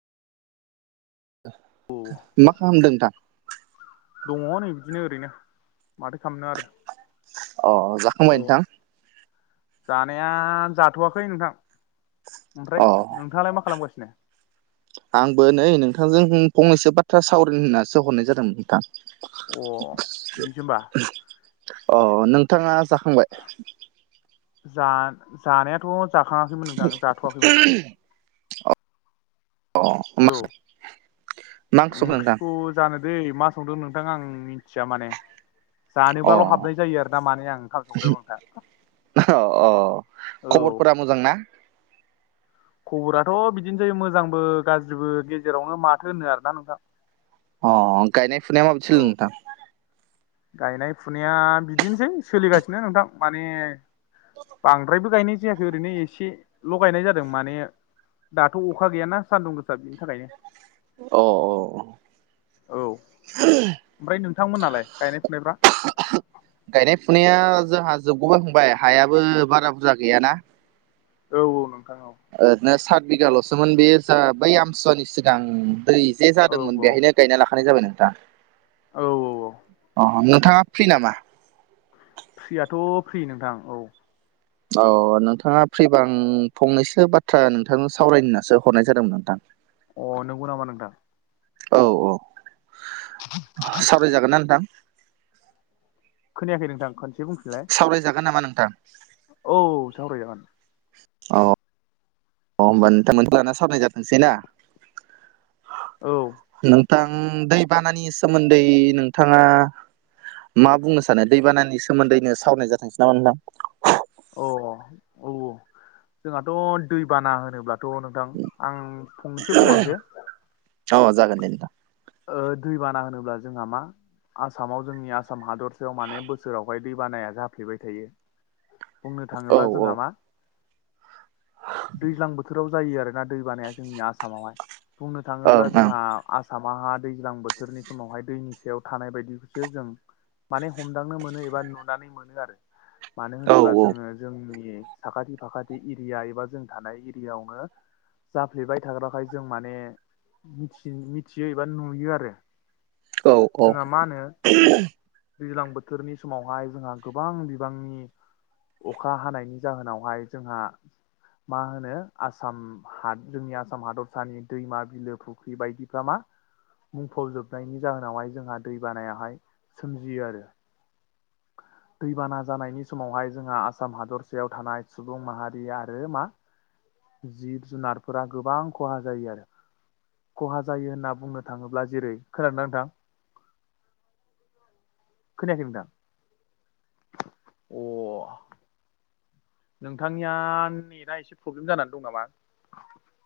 मा खालामदों नोंथां? दंङो नै बिदिनो ओरैनो माथो खालामनो आरो। अ औ जाखांबाय नोंथां। जानाया जाथ'वाखै नोंथां अ ओमफ्राय नोंथाङालाय मा खालामगासिनो आंबो नै नोंथांजों फंनैसो बाथ्रा सावरनो होननासो हरनाय जादोंमोन नोंथां। अ। बिजोमबा। अ नोंथाङा जाखांबाय। जानायाथ' जाखाङाखैमोन नोंथां जाथ'वाखैमोन। अ मा औ ओंख्रि संखो नोंथां? ओंख्रिखौ जानो दै मा संदों नोंथां आं मिथिया माने। अ जानोबाल' हाबनाय जायो आरोना माने आं ओंखाम संग्रो नोंथा। अ अ खबरफोरा मोजां ना? खबराथ' बिदिनोसै मोजांबो गाज्रिबो गेजेरावनो माथो होनो आरोना नोंथां। अ गायनाय फुनाया माबदि औ सोलिदों नोंथां? गायनाय फुनाया बिदिनोसै सोलिगासिनो नोंथां माने। बांद्रायबो गायनाय जायाखै ओरैनो एसेल' गायनाय जादों माने। दाथ' अखा गैयाना सान्दुं गोसा बिनि थाखायनो। अ औ ओमफ्राय नोंथांमोननालाय गायनाय फुनायफ्रा गायनाय फुनाया जोंहा जोबगौबाय थांबाय हायाबो बारा बुरजा गैयाना। औ औ नोंथां औ। ओरैनो सात बिघाल'सोमोन बे जा बै आमसुवानि सिगां दै जे औ जादोंमोन बेहायनो। गायना लाखानाय जाबाय नोंथाङ औ औ अ नोंथाङा फ्रि नामा? फ्रियाथ' फ्रि नोंथां औ। अ नोंथाङा फ्रिबां फंनैसो बाथ्रा नोंथांनो सावरायनोनासो हरनाय जादोंमोन नोंथां। अ नंगौ नामा नोंथां? औ औ सावरायजागोन ना नोंथां? खोनायाखै नोंथां खनसे बुंफिनलाय। सावरायजागोन नामा नोंथां? औ सावरायजागोन। औ होमबा नोंथांमोनखौ लाना सावनाय जाथोंसै ना? औ। नोंथां दैबानानि सोमोन्दै नोंथाङा मा बुंनो सानो दैबानानि सोमोन्दैनो सावरायनाय जाथोंसै नामा नोंथां? अ औ जोंहाथ' दैबाना होनोब्लाथ' नोंथां आं। फंनैसो बुंलांसै औ जागोन दे नोंथां। दै बाना होनोब्ला जोंहा मा आसामाव जोंनि आसाम हादरसायाव माने बोसोरावहाय दै बानाया जाफ्लेबाय थायो। बुंनो औ थाङोब्ला औ जोंहा मा दैज्लां बोथोराव जायो आरोना दै बानाया जोंनि आसामावहाय बुंनो ओं थाङोब्ला ओं जोंहा औ आसाम। मा दैज्लां बोथोरनि समावहाय दैनि सायाव थानाय बायदिखौसो जों माने हमदांनो मोनो एबा नुनानै मोनो आरो मानो होनोब्ला औ जोङो। जोंनि साखाथि फाखाथि एरिया एबा जों थानाय एरियाायावनो। जाफ्लेबाय थाग्राखाय जों माने मिथि मिथियो एबा नुयो आरो औ औ जोंहा मा होनो? दैज्लां बोथोरनि समावहाय जोंहा गोबां बिबांनि अखा हानायनि जाहोनावहाय जोंहा मा होनो आसाम हा जोंनि आसाम हादरसानि दैमा बिलो फुख्रि बायदि प्र्रामा मुंफब जोबनायनि जाहोनावहाय जोंहा दै बानायाहाय सोमजियो आरो। [inaudible] दैबाना जानायनि समावहाय जोंहा आसाम हादरसेायाव थानाय सुबुं माहारि आरो मा जिब जुनारफोरा गोबां खहा जायो आरो खहा जायो होनना बुंनो थाङोब्ला जेरै खोनादोंना नोंथां? खोनायाखै नोंथां? [unintelligible] नोंथांनिया नेटआ एसे प्रब्लेम जानानै दं नामा?